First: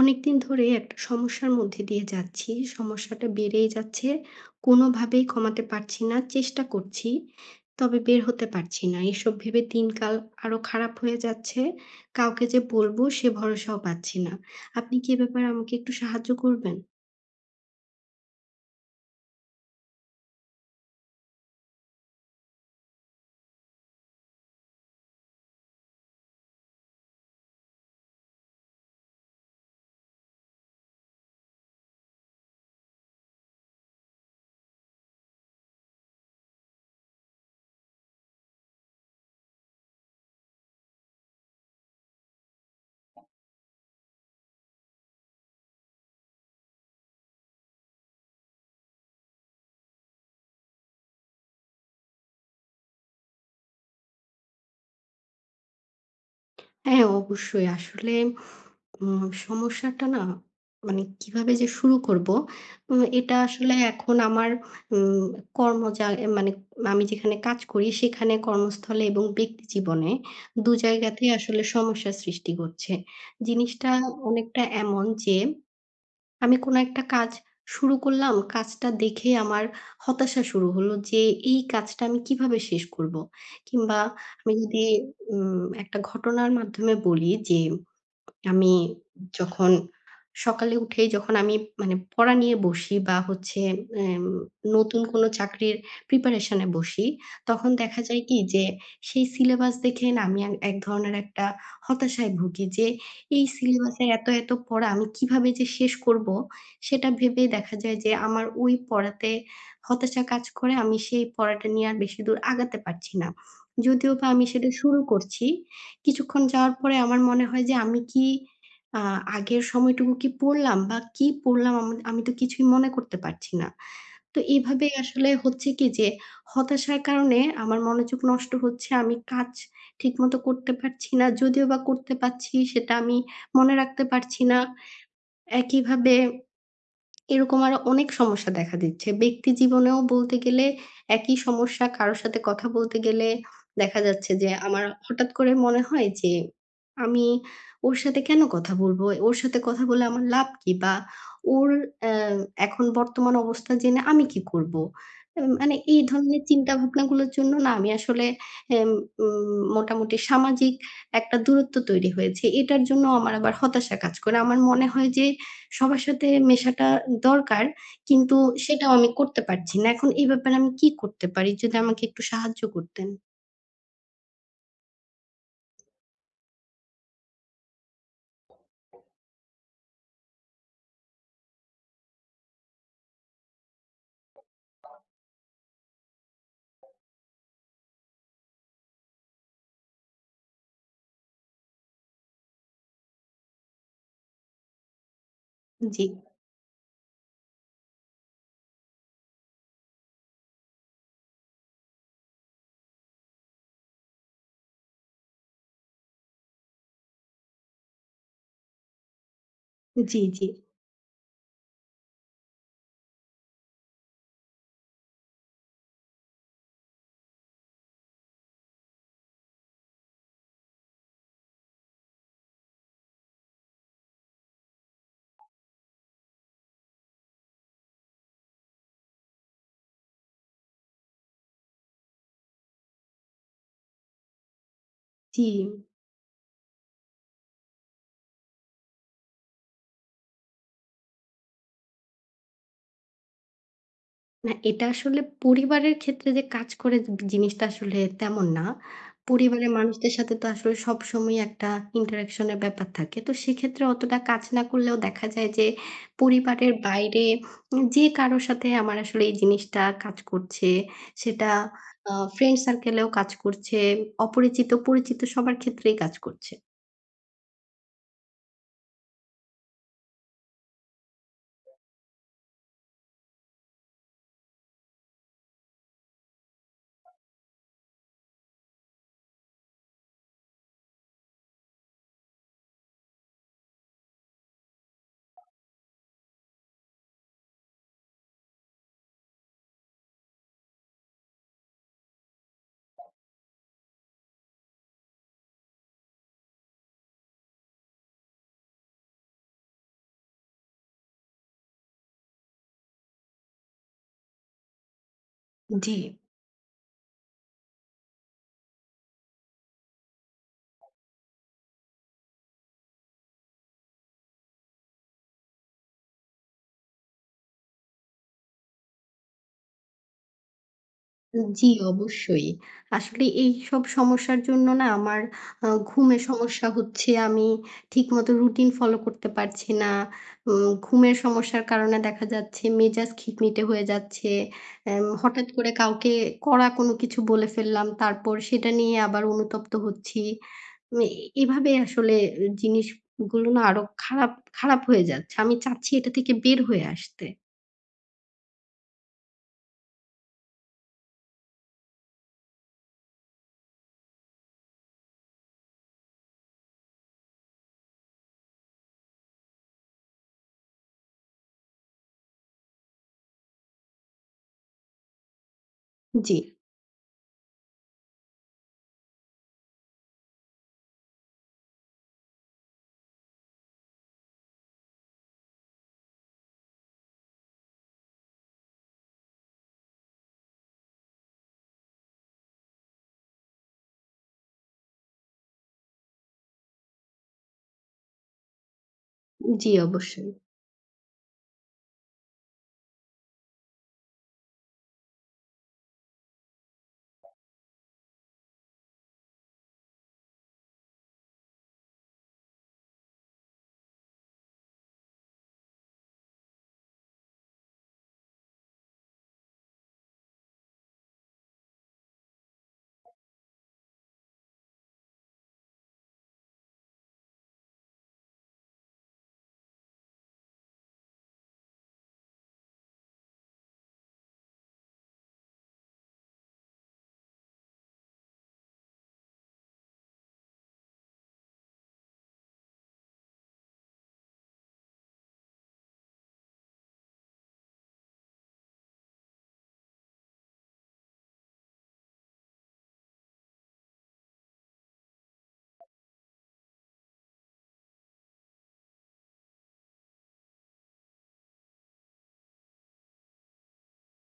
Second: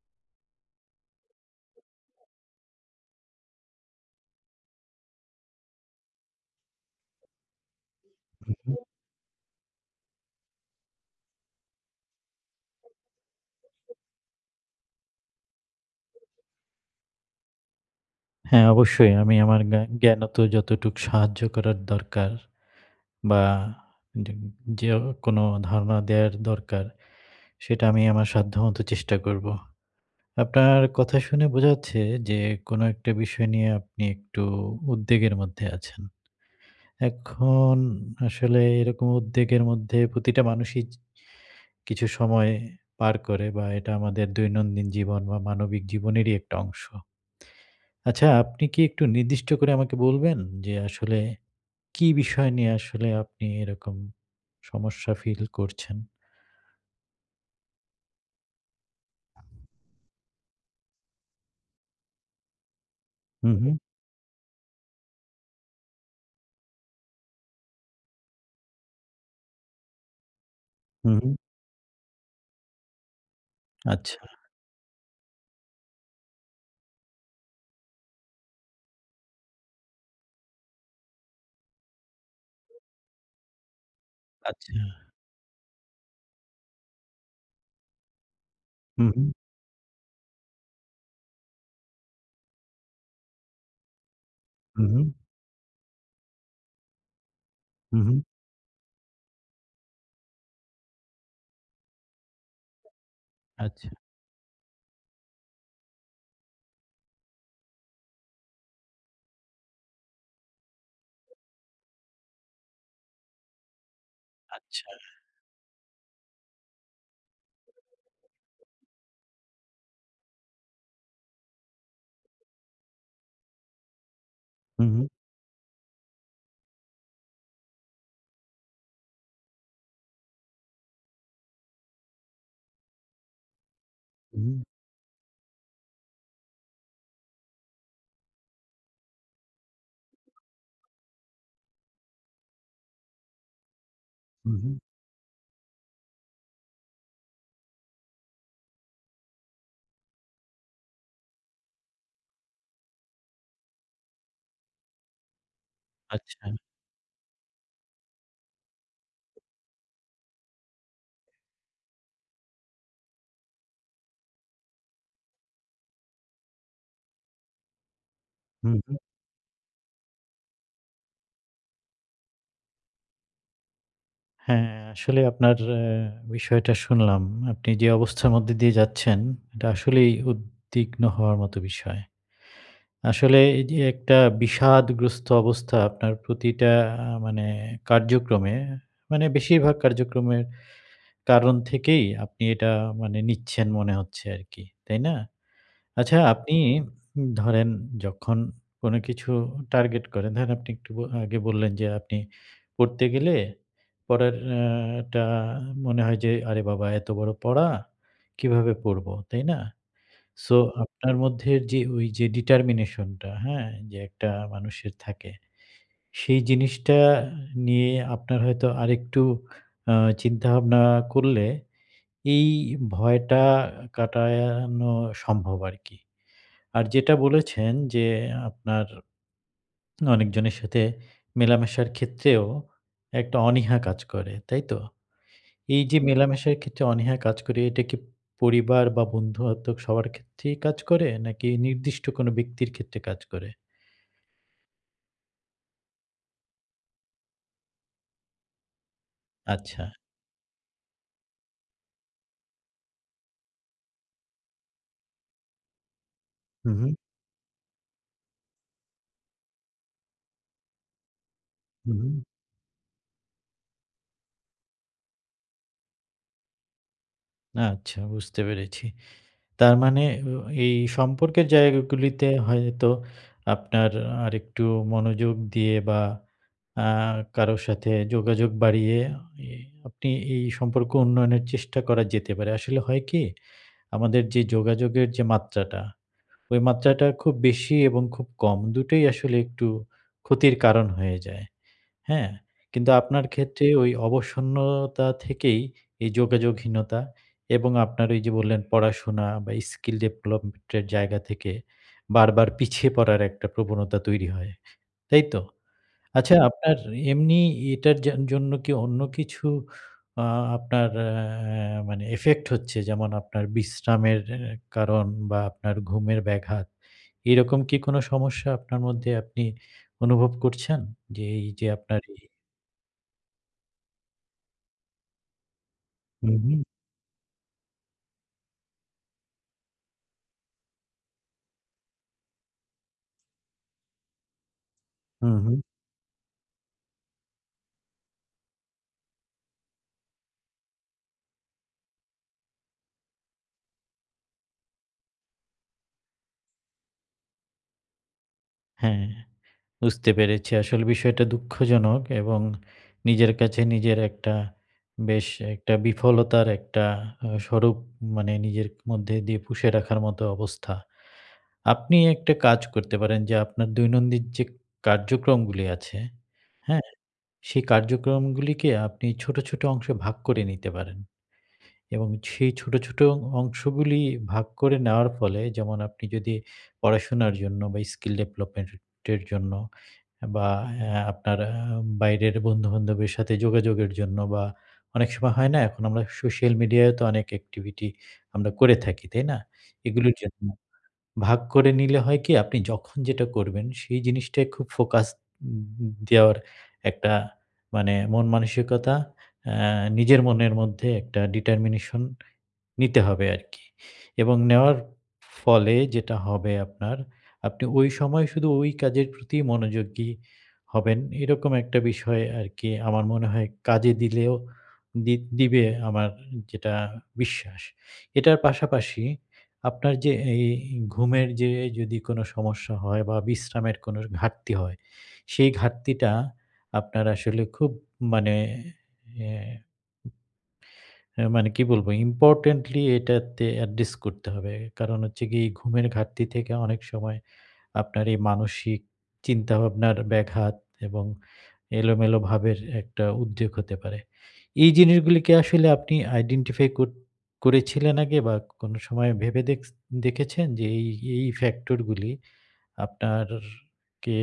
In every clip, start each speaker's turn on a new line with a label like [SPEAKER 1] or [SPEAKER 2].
[SPEAKER 1] অনেকদিন ধরেই একটা সমস্যার মধ্যে দিয়ে যাচ্ছি। সমস্যাটা বেড়েই যাচ্ছে। কোনোভাবেই কমাতে পারছি না। চেষ্টা করছি। তবে বের হতে পারছি না। এসব ভেবে দিনকাল আরো খারাপ হয়ে যাচ্ছে। কাউকে যে বলবো সে ভরসাও পাচ্ছি না। আপনি কি এ ব্যাপারে আমাকে একটু সাহায্য করবেন?
[SPEAKER 2] হ্যাঁ, অবশ্যই। আমি আমার জ্ঞানত যতটুকু সাহায্য করার দরকার বা যে যে কোনো ধারণা দেওয়ার দরকার, সেটা আমি আমার সাধ্যমত চেষ্টা করব। আপনার কথা শুনে বোঝা যাচ্ছে যে কোনো একটা বিষয় নিয়ে আপনি একটু উদ্বেগের মধ্যে আছেন। এখন আসলে এরকম উদ্বেগের মধ্যে প্রতিটা মানুষই কিছু সময় পার করে বা এটা আমাদের দৈনন্দিন জীবন বা মানবিক জীবনেরই একটা অংশ। আচ্ছা, আপনি কি একটু নির্দিষ্ট করে আমাকে বলবেন যে আসলে কি বিষয় নিয়ে আসলে আপনি এরকম সমস্যা ফিল করছেন?
[SPEAKER 1] হ্যাঁ, অবশ্যই। আসলে সমস্যাটা না মানে কিভাবে যে শুরু করব? এটা
[SPEAKER 2] হুম,
[SPEAKER 1] আসলে
[SPEAKER 2] হুম,
[SPEAKER 1] এখন আমার উম কর্ম যা মানে আমি যেখানে কাজ করি সেখানে কর্মস্থলে এবং ব্যক্তি জীবনে ২
[SPEAKER 2] হুম,
[SPEAKER 1] জায়গাতেই
[SPEAKER 2] হুম।
[SPEAKER 1] আসলে সমস্যার সৃষ্টি করছে। জিনিসটা
[SPEAKER 2] আচ্ছা,
[SPEAKER 1] অনেকটা এমন যে আমি কোনো একটা কাজ শুরু করলাম, কাজটা দেখে আমার হতাশা শুরু হলো যে এই কাজটা আমি কিভাবে শেষ করব? কিংবা আমি
[SPEAKER 2] আচ্ছা।
[SPEAKER 1] যদি একটা ঘটনার মাধ্যমে বলি যে আমি
[SPEAKER 2] হুম, হুম,
[SPEAKER 1] যখন সকালে উঠেই যখন আমি মানে পড়া নিয়ে বসি বা হচ্ছে এম
[SPEAKER 2] হুম,
[SPEAKER 1] নতুন
[SPEAKER 2] হুম,
[SPEAKER 1] কোনো চাকরির প্রিপারেশন এ বসি, তখন দেখা
[SPEAKER 2] হুম, হুম।
[SPEAKER 1] যায় কি যে সেই সিলেবাস দেখে না আমি এক ধরনের একটা হতাশায় ভুগি যে এই
[SPEAKER 2] আচ্ছা,
[SPEAKER 1] সিলেবাসের এত, এত পড়া আমি কিভাবে যে শেষ করব সেটা ভেবে দেখা যায় যে আমার ওই পড়াতে হতাশা কাজ করে আমি সেই পড়াটা নিয়ে আর বেশি দূর আগাতে পারছি না। যদিও বা আমি সেটা
[SPEAKER 2] আচ্ছা।
[SPEAKER 1] শুরু করছি কিছুক্ষণ যাওয়ার পরে আমার মনে হয় যে আমি কি আ আগের সময়টুকু কি পড়লাম বা কি পড়লাম আমি তো কিছুই মনে করতে পারছি না। তো এভাবে
[SPEAKER 2] হুম, হুম,
[SPEAKER 1] আসলে হচ্ছে কি যে হতাশার কারণে আমার মনোযোগ নষ্ট হচ্ছে। আমি কাজ ঠিকমতো করতে পারছি না। যদিও বা করতে পারছি সেটা আমি মনে রাখতে পারছি
[SPEAKER 2] হুম,
[SPEAKER 1] না। একইভাবে এরকম আরো অনেক সমস্যা দেখা দিচ্ছে। ব্যক্তি জীবনেও বলতে গেলে একই সমস্যা। কারো সাথে কথা বলতে গেলে দেখা যাচ্ছে যে
[SPEAKER 2] হুম, হুম।
[SPEAKER 1] আমার হঠাৎ করে মনে হয় যে আমি ওর সাথে কেন কথা বলবো? ওর সাথে কথা বলে আমার লাভ কি? বা ওর অ্যা এখন বর্তমান অবস্থা জেনে আমি কি করব? মানে এই ধরনের
[SPEAKER 2] আচ্ছা।
[SPEAKER 1] চিন্তাভাবনাগুলোর জন্য না আমি আসলে এম উম মোটামুটি সামাজিক একটা দূরত্ব তৈরি হয়েছে। এটার জন্য আমার আবার হতাশা কাজ করে। আমার মনে হয় যে সবার সাথে মেশাটা দরকার, কিন্তু
[SPEAKER 2] হুম,
[SPEAKER 1] সেটাও
[SPEAKER 2] হুম।
[SPEAKER 1] আমি করতে পারছি না। এখন এই ব্যাপারে আমি কি করতে পারি? যদি আমাকে একটু সাহায্য করতেন।
[SPEAKER 2] হ্যাঁ, আসলে আপনার বিষয়টা শুনলাম। আপনি যে অবস্থার মধ্যে দিয়ে যাচ্ছেন এটা আসলেই উদ্বিগ্ন হওয়ার মতো বিষয়। আসলে এই যে একটা বিষাদগ্রস্ত অবস্থা আপনার প্রতিটা মানে কার্যক্রমে, মানে বেশিরভাগ কার্যক্রমের কারণ থেকেই আপনি এটা মানে নিচ্ছেন মনে হচ্ছে আরকি, তাই না?
[SPEAKER 1] জি,
[SPEAKER 2] আচ্ছা, আপনি ধরেন যখন কোনো কিছু টার্গেট করেন, ধরেন আপনি একটু আগে বললেন যে আপনি পড়তে গেলে পড়ার টা মনে হয় যে, "আরে বাবা! এত বড় পড়া, কিভাবে পড়বো?" তাই না?
[SPEAKER 1] জি, জি,
[SPEAKER 2] সো আপনার মধ্যে যে ওই যে ডিটারমিনেশনটা, হ্যাঁ? যে একটা মানুষের থাকে, সেই জিনিসটা নিয়ে আপনার হয়তো আরেকটু আ চিন্তাভাবনা করলে এই ভয়টা কাটানো সম্ভব আরকি। আর যেটা বলেছেন যে আপনার অনেকজনের সাথে মেলামেশার ক্ষেত্রেও একটা অনীহা কাজ করে, তাই তো?
[SPEAKER 1] জি।
[SPEAKER 2] এই যে মেলামেশার ক্ষেত্রে অনীহা কাজ করে, এটা কি পরিবার বা বন্ধু-বান্ধব সবার ক্ষেত্রেই কাজ করে? নাকি নির্দিষ্ট কোনো ব্যক্তির ক্ষেত্রে কাজ করে?
[SPEAKER 1] না, এটা আসলে পরিবারের ক্ষেত্রে যে কাজ করে জিনিসটা আসলে তেমন না। পরিবারের
[SPEAKER 2] আচ্ছা।
[SPEAKER 1] মানুষদের সাথে তো আসলে সবসময়ই একটা interaction এর ব্যাপার থাকে। তো সেক্ষেত্রে অতটা কাজ না করলেও দেখা যায় যে
[SPEAKER 2] হু,
[SPEAKER 1] পরিবারের
[SPEAKER 2] হু,
[SPEAKER 1] বাইরে যে কারো সাথে আমার আসলে এই জিনিসটা কাজ করছে, সেটা
[SPEAKER 2] হু, হু।
[SPEAKER 1] ফ্রেন্ড সার্কেলেও কাজ করছে, অপরিচিত, পরিচিত সবার ক্ষেত্রেই কাজ করছে।
[SPEAKER 2] আচ্ছা, বুঝতে পেরেছি। তার মানে ও এই সম্পর্কের জায়গাগুলিতে হয়তো আপনার আরেকটু মনোযোগ দিয়ে বা আ কারো সাথে যোগাযোগ বাড়িয়ে এ আপনি এই সম্পর্ক উন্নয়নের চেষ্টা করা যেতে পারে। আসলে হয় কি? আমাদের যে যোগাযোগের যে মাত্রাটা ওই মাত্রাটা খুব বেশি এবং খুব কম দুটোই আসলে একটু ক্ষতির কারণ হয়ে যায়। হ্যাঁ? কিন্তু আপনার ক্ষেত্রে ওই অবসন্নতা থেকেই এই যোগাযোগহীনতা এবং আপনার এই যে বললেন পড়াশোনা বা স্কিল ডেভেলপমেন্ট এর জায়গা থেকে বারবার পিছিয়ে পড়ার একটা প্রবণতা তৈরি হয়। তাই তো?
[SPEAKER 1] জি।
[SPEAKER 2] আচ্ছা, আপনার এমনি এটার জন্য কি অন্য কিছু আ আপনার মানে এফেক্ট হচ্ছে? যেমন আপনার বিশ্রামের কারণ বা আপনার ঘুমের ব্যাঘাত। এরকম কি কোনো সমস্যা আপনার মধ্যে আপনি অনুভব করছেন? যে এই
[SPEAKER 1] জি,
[SPEAKER 2] যে আপনার এই।
[SPEAKER 1] অবশ্যই। আসলে এইসব সমস্যার জন্য না আমার ঘুমের
[SPEAKER 2] হুম, হুম,
[SPEAKER 1] সমস্যা হচ্ছে। আমি ঠিকমতো রুটিন ফলো করতে পারছি না। ঘুমের সমস্যার কারণে দেখা যাচ্ছে মেজাজ খিটমিটে হয়ে যাচ্ছে।
[SPEAKER 2] হুম,
[SPEAKER 1] হঠাৎ
[SPEAKER 2] হুম।
[SPEAKER 1] করে কাউকে কড়া কোনো কিছু বলে ফেললাম, তারপর সেটা নিয়ে আবার অনুতপ্ত হচ্ছি। এ এভাবে আসলে জিনিসগুলো না আরো খারাপ, খারাপ হয়ে যাচ্ছে। আমি চাচ্ছি এটা থেকে বের হয়ে আসতে।
[SPEAKER 2] হ্যাঁ, বুঝতে পেরেছি। আসলে বিষয়টা দুঃখজনক এবং নিজের কাছে নিজের একটা বেশ একটা বিফলতার একটা স্বরূপ মানে নিজের মধ্যে দিয়ে পুষে রাখার মতো অবস্থা। আপনি একটা কাজ করতে পারেন যে আপনার দৈনন্দিন যে কার্যক্রমগুলি আছে,
[SPEAKER 1] জি,
[SPEAKER 2] হ্যাঁ? সেই কার্যক্রমগুলিকে আপনি ছোট, ছোট অংশে ভাগ করে নিতে পারেন এবং সেই ছোট, ছোট অংশগুলি ভাগ করে নেওয়ার ফলে যেমন আপনি যদি পড়াশোনার জন্য বা স্কিল ডেভেলপমেন্ট এর জন্য বা আপনার বাইরের বন্ধু-বান্ধবের সাথে যোগাযোগের জন্য বা অনেক সময় হয় না এখন আমরা সোশ্যাল মিডিয়ায় তো অনেক অ্যাক্টিভিটি আমরা করে থাকি, তাই না?
[SPEAKER 1] জি
[SPEAKER 2] এগুলোর
[SPEAKER 1] অবশ্যই।
[SPEAKER 2] জন্য ভাগ করে নিলে হয় কি আপনি যখন যেটা করবেন সেই জিনিসটায় খুব ফোকাস দেওয়ার একটা মানে মন মানসিকতা আ নিজের মনের মধ্যে একটা ডিটারমিনেশন নিতে হবে আরকি। এবং নেওয়ার ফলে যেটা হবে আপনার, আপনি ওই সময় শুধু ওই কাজের প্রতি মনোযোগী হবেন। এরকম একটা বিষয় আরকি আমার মনে হয় কাজে দিলেও দিবে আমার যেটা বিশ্বাস। এটার পাশাপাশি আপনার যে এই ঘুমের যে যদি কোনো সমস্যা হয় বা বিশ্রামের কোনো ঘাটতি হয়, সেই ঘাটতিটা আপনার আসলে খুব মানে এ হ্যাঁ, মানে কি বলবো? ইম্পোর্টেন্টলি এটাতে অ্যাড্রেস করতে হবে। কারণ হচ্ছে গিয়ে ঘুমের ঘাটতি থেকে অনেক সময় আপনার এই মানসিক চিন্তাভাবনার ব্যাঘাত এবং এলোমেলো ভাবের একটা উদ্বেগ হতে পারে। এই জিনিসগুলি কি আসলে আপনি আইডেন্টিফাই করেছিলেন আগে বা কোনো সময় ভেবে দেখেছেন যে এই, এই ফ্যাক্টর গুলি আপনারকে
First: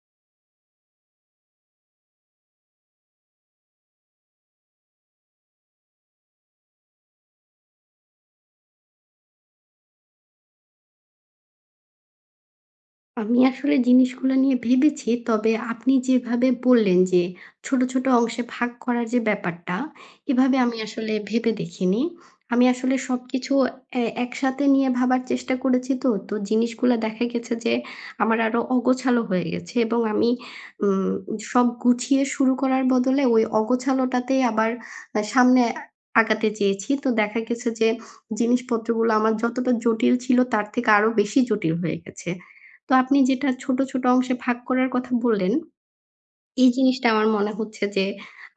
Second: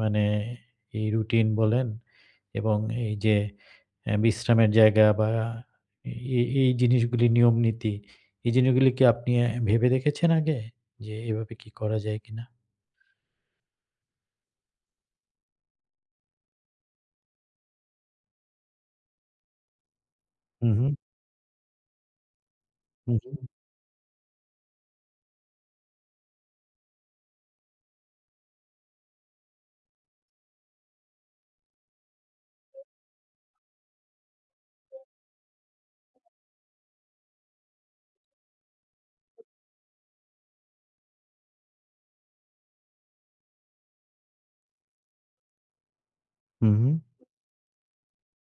[SPEAKER 2] মানে এই রুটিন বলেন এবং এই যে বিশ্রামের জায়গা বা এই, এই জিনিসগুলি নিয়ম নীতি এই জিনিসগুলি কি আপনি ভেবে দেখেছেন আগে যে এভাবে কি করা যায় কিনা?
[SPEAKER 1] আমি আসলে জিনিসগুলো নিয়ে ভেবেছি। তবে আপনি যেভাবে বললেন যে, ছোট, ছোট অংশে ভাগ করার যে ব্যাপারটা, এভাবে
[SPEAKER 2] হু,
[SPEAKER 1] আমি
[SPEAKER 2] হু,
[SPEAKER 1] আসলে ভেবে দেখিনি। আমি আসলে
[SPEAKER 2] হু, হু,
[SPEAKER 1] সবকিছু একসাথে নিয়ে ভাবার চেষ্টা করেছি তো। তো জিনিসগুলা দেখা গেছে যে, আমার আরো অগোছালো হয়ে গেছে এবং আমি উম সব গুছিয়ে শুরু করার বদলে ওই অগোছালোটাতেই আবার সামনে আগাতে চেয়েছি। তো দেখা গেছে যে, জিনিসপত্রগুলো আমার যতটা জটিল ছিল তার থেকে আরো বেশি জটিল হয়ে গেছে। তো আপনি যেটা ছোট, ছোট অংশে ভাগ করার কথা বললেন,
[SPEAKER 2] হু,
[SPEAKER 1] এই
[SPEAKER 2] হু,
[SPEAKER 1] জিনিসটা আমার মনে হচ্ছে যে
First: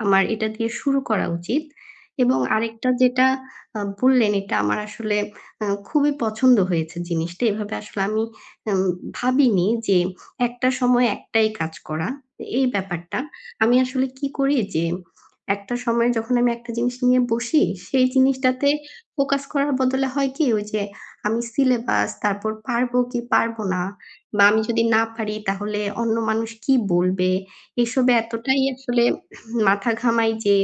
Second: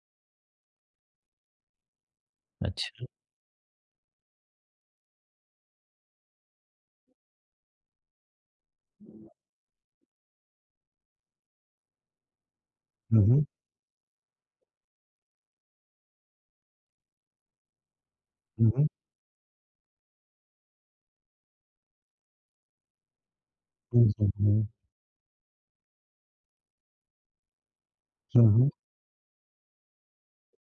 [SPEAKER 1] আমার এটা দিয়ে শুরু করা উচিত। এবং আরেকটা
[SPEAKER 2] আচ্ছা।
[SPEAKER 1] যেটা বললেন এটা আমার আসলে খুবই পছন্দ হয়েছে জিনিসটা। এভাবে আসলে আমি আম ভাবিনি যে একটা সময় একটাই কাজ করা। এই ব্যাপারটা।
[SPEAKER 2] হু, হু,
[SPEAKER 1] আমি আসলে কি করি যে একটা সময় যখন আমি একটা জিনিস নিয়ে বসি সেই জিনিসটাতে
[SPEAKER 2] হু,
[SPEAKER 1] ফোকাস করার বদলে হয় কি ওই যে আমি সিলেবাস তারপর পারবো কি পারবো না
[SPEAKER 2] হু, হু,
[SPEAKER 1] বা
[SPEAKER 2] হু,
[SPEAKER 1] আমি যদি না পারি তাহলে অন্য মানুষ কি বলবে এসবে
[SPEAKER 2] হু,
[SPEAKER 1] এতটাই
[SPEAKER 2] হু,
[SPEAKER 1] আসলে মাথা ঘামাই যে,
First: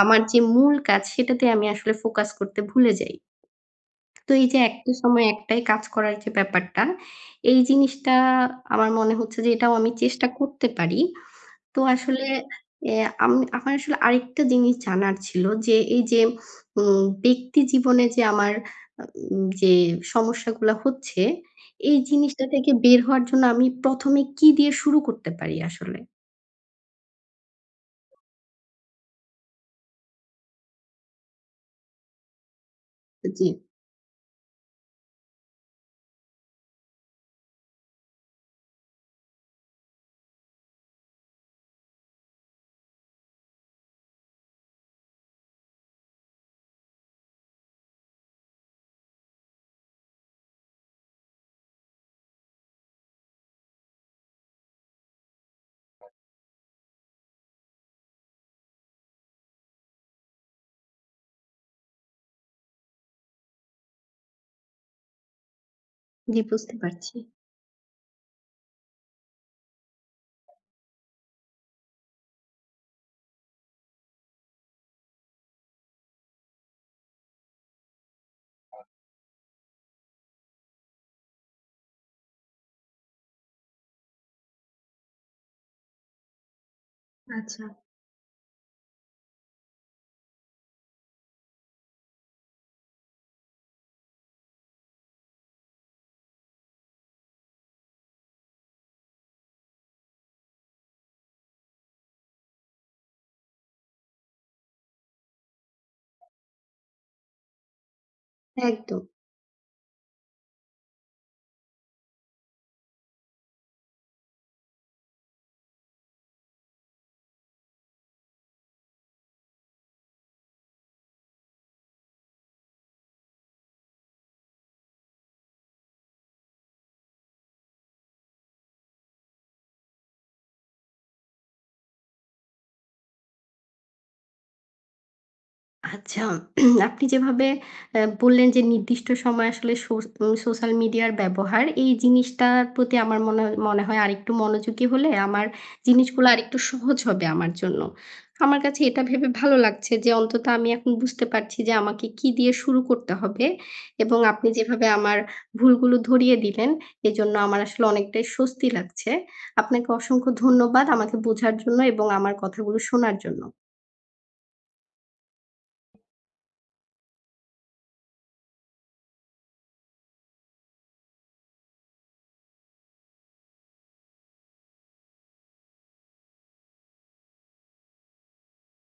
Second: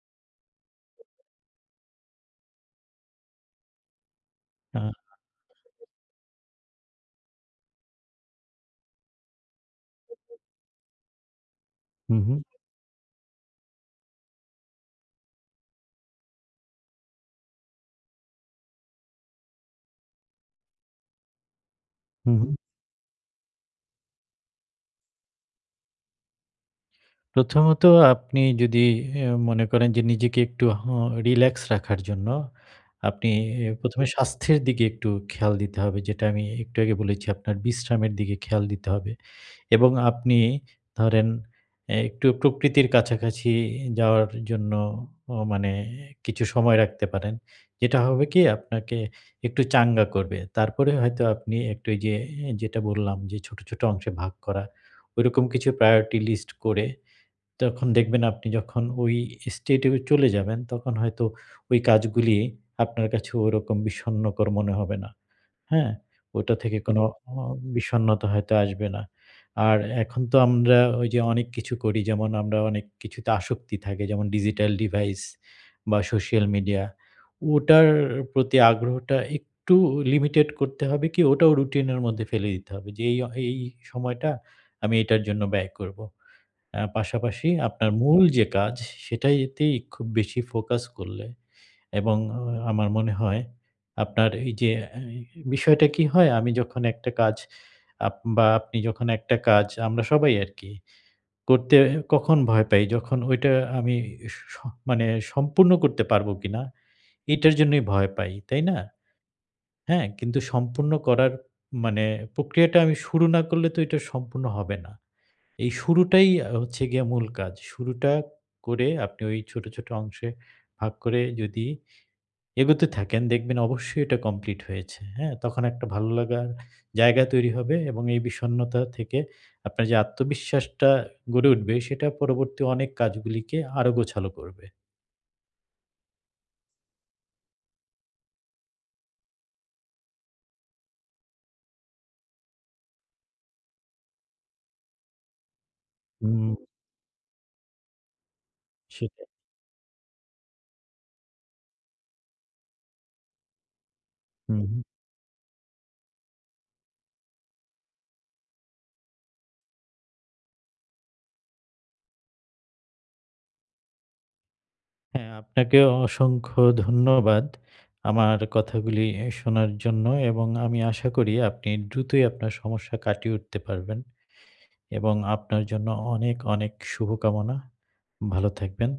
[SPEAKER 1] আমার যে মূল কাজ সেটাতে আমি আসলে ফোকাস করতে ভুলে যাই। তো এই যে
[SPEAKER 2] আ
[SPEAKER 1] একটা সময় একটাই কাজ করার যে ব্যাপারটা, এই জিনিসটা আমার মনে হচ্ছে যে এটাও আমি চেষ্টা করতে পারি। তো
[SPEAKER 2] হু,
[SPEAKER 1] আসলে
[SPEAKER 2] হু,
[SPEAKER 1] এ আম আমার আসলে আরেকটা জিনিস জানার ছিল যে এই যে ব্যক্তি জীবনে যে আমার আ উম যে সমস্যাগুলা হচ্ছে, এই
[SPEAKER 2] হু,
[SPEAKER 1] জিনিসটা
[SPEAKER 2] হু।
[SPEAKER 1] থেকে বের হওয়ার জন্য আমি ১ম এ কি দিয়ে শুরু করতে পারি আসলে?
[SPEAKER 2] প্রথমত আপনি যদি মনে করেন যে নিজেকে একটু রিল্যাক্স রাখার জন্য আপনি
[SPEAKER 1] জি।
[SPEAKER 2] প্রথম এ স্বাস্থ্যের দিকে একটু খেয়াল দিতে হবে। যেটা আমি একটু আগে বলেছি আপনার বিশ্রামের দিকে খেয়াল দিতে হবে। এবং আপনি ধরেন একটু প্রকৃতির কাছাকাছি যাওয়ার জন্য মানে কিছু সময় রাখতে পারেন। যেটা হবে কি আপনাকে একটু চাঙ্গা করবে। তারপরে হয়তো আপনি একটু ওই যে যেটা বললাম যে ছোট, ছোট অংশে ভাগ করা। ওইরকম কিছু priority list করে তখন দেখবেন আপনি যখন ওই state এ চলে যাবেন তখন হয়তো ওই কাজগুলি আপনার কাছে ওরকম বিষণ্ণকর মনে হবে না। হ্যাঁ?
[SPEAKER 1] জি,
[SPEAKER 2] ওটা
[SPEAKER 1] বুঝতে
[SPEAKER 2] থেকে কোনো
[SPEAKER 1] পারছি।
[SPEAKER 2] অ বিষণ্ণতা হয়তো আসবে না। আর এখন তো আমরা ওই যে অনেক কিছু করি যেমন আমরা অনেক কিছুতে আসক্তি থাকে যেমন ডিজিটাল ডিভাইস বা সোশ্যাল মিডিয়া। ওটার প্রতি আগ্রহটা একটু লিমিটেড করতে হবে কি ওটাও রুটিনের মধ্যে ফেলে দিতে হবে যে এই, এই সময়টা আমি এটার জন্য ব্যয় করব। পাশাপাশি
[SPEAKER 1] আচ্ছা,
[SPEAKER 2] আপনার মূল যে কাজ সেটাইতেই খুব বেশি ফোকাস করলে এবং আমার মনে হয় আপনার এই যে বিষয়টা কি হয়? আমি যখন একটা কাজ বা আপনি যখন একটা কাজ আমরা সবাই আরকি করতে কখন ভয় পাই? যখন ওইটা আমি স মানে সম্পূর্ণ করতে পারবো কিনা এটার জন্যই ভয় পাই, তাই না?
[SPEAKER 1] একদম।
[SPEAKER 2] হ্যাঁ, কিন্তু সম্পূর্ণ করার মানে প্রক্রিয়াটা আমি শুরু না করলে তো এটা সম্পূর্ণ হবে না। এই শুরুটাই হচ্ছে গিয়ে মূল কাজ। শুরুটা করে আপনি ওই ছোট, ছোট অংশে ভাগ করে যদি এগোতে থাকেন, দেখবেন অবশ্যই এটা কমপ্লিট হয়েছে। হ্যাঁ? তখন একটা ভালো লাগার জায়গা তৈরি হবে এবং এই বিষণ্ণতা থেকে আপনার যে আত্মবিশ্বাসটা গড়ে উঠবে, সেটা পরবর্তী অনেক কাজগুলিকে আরো গোছালো করবে।
[SPEAKER 1] আচ্ছা, আপনি যেভাবে বললেন যে নির্দিষ্ট সময় আসলে সো উম সোশ্যাল মিডিয়ার ব্যবহার, এই জিনিসটার প্রতি আমার মনে মনে হয় আরেকটু মনোযোগী হলে আমার জিনিসগুলো
[SPEAKER 2] হুম,
[SPEAKER 1] আরেকটু সহজ হবে আমার জন্য। আমার কাছে এটা ভেবে
[SPEAKER 2] সেটাই।
[SPEAKER 1] ভালো লাগছে যে অন্তত আমি এখন বুঝতে পারছি যে আমাকে কি দিয়ে শুরু করতে হবে এবং আপনি
[SPEAKER 2] হুম, হুম।
[SPEAKER 1] যেভাবে আমার ভুলগুলো ধরিয়ে দিলেন, এজন্য আমার আসলে অনেকটাই স্বস্তি লাগছে। আপনাকে অসংখ্য ধন্যবাদ আমাকে বোঝার জন্য এবং আমার কথাগুলো শোনার জন্য।
[SPEAKER 2] হ্যাঁ, আপনাকে অসংখ্য ধন্যবাদ আমার কথাগুলি শোনার জন্য এবং আমি আশা করি আপনি দ্রুতই আপনার সমস্যা কাটিয়ে উঠতে পারবেন এবং আপনার জন্য অনেক, অনেক শুভকামনা। ভালো থাকবেন।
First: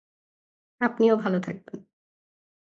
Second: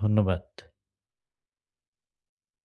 [SPEAKER 2] ধন্যবাদ।
[SPEAKER 1] আপনিও ভালো থাকবেন।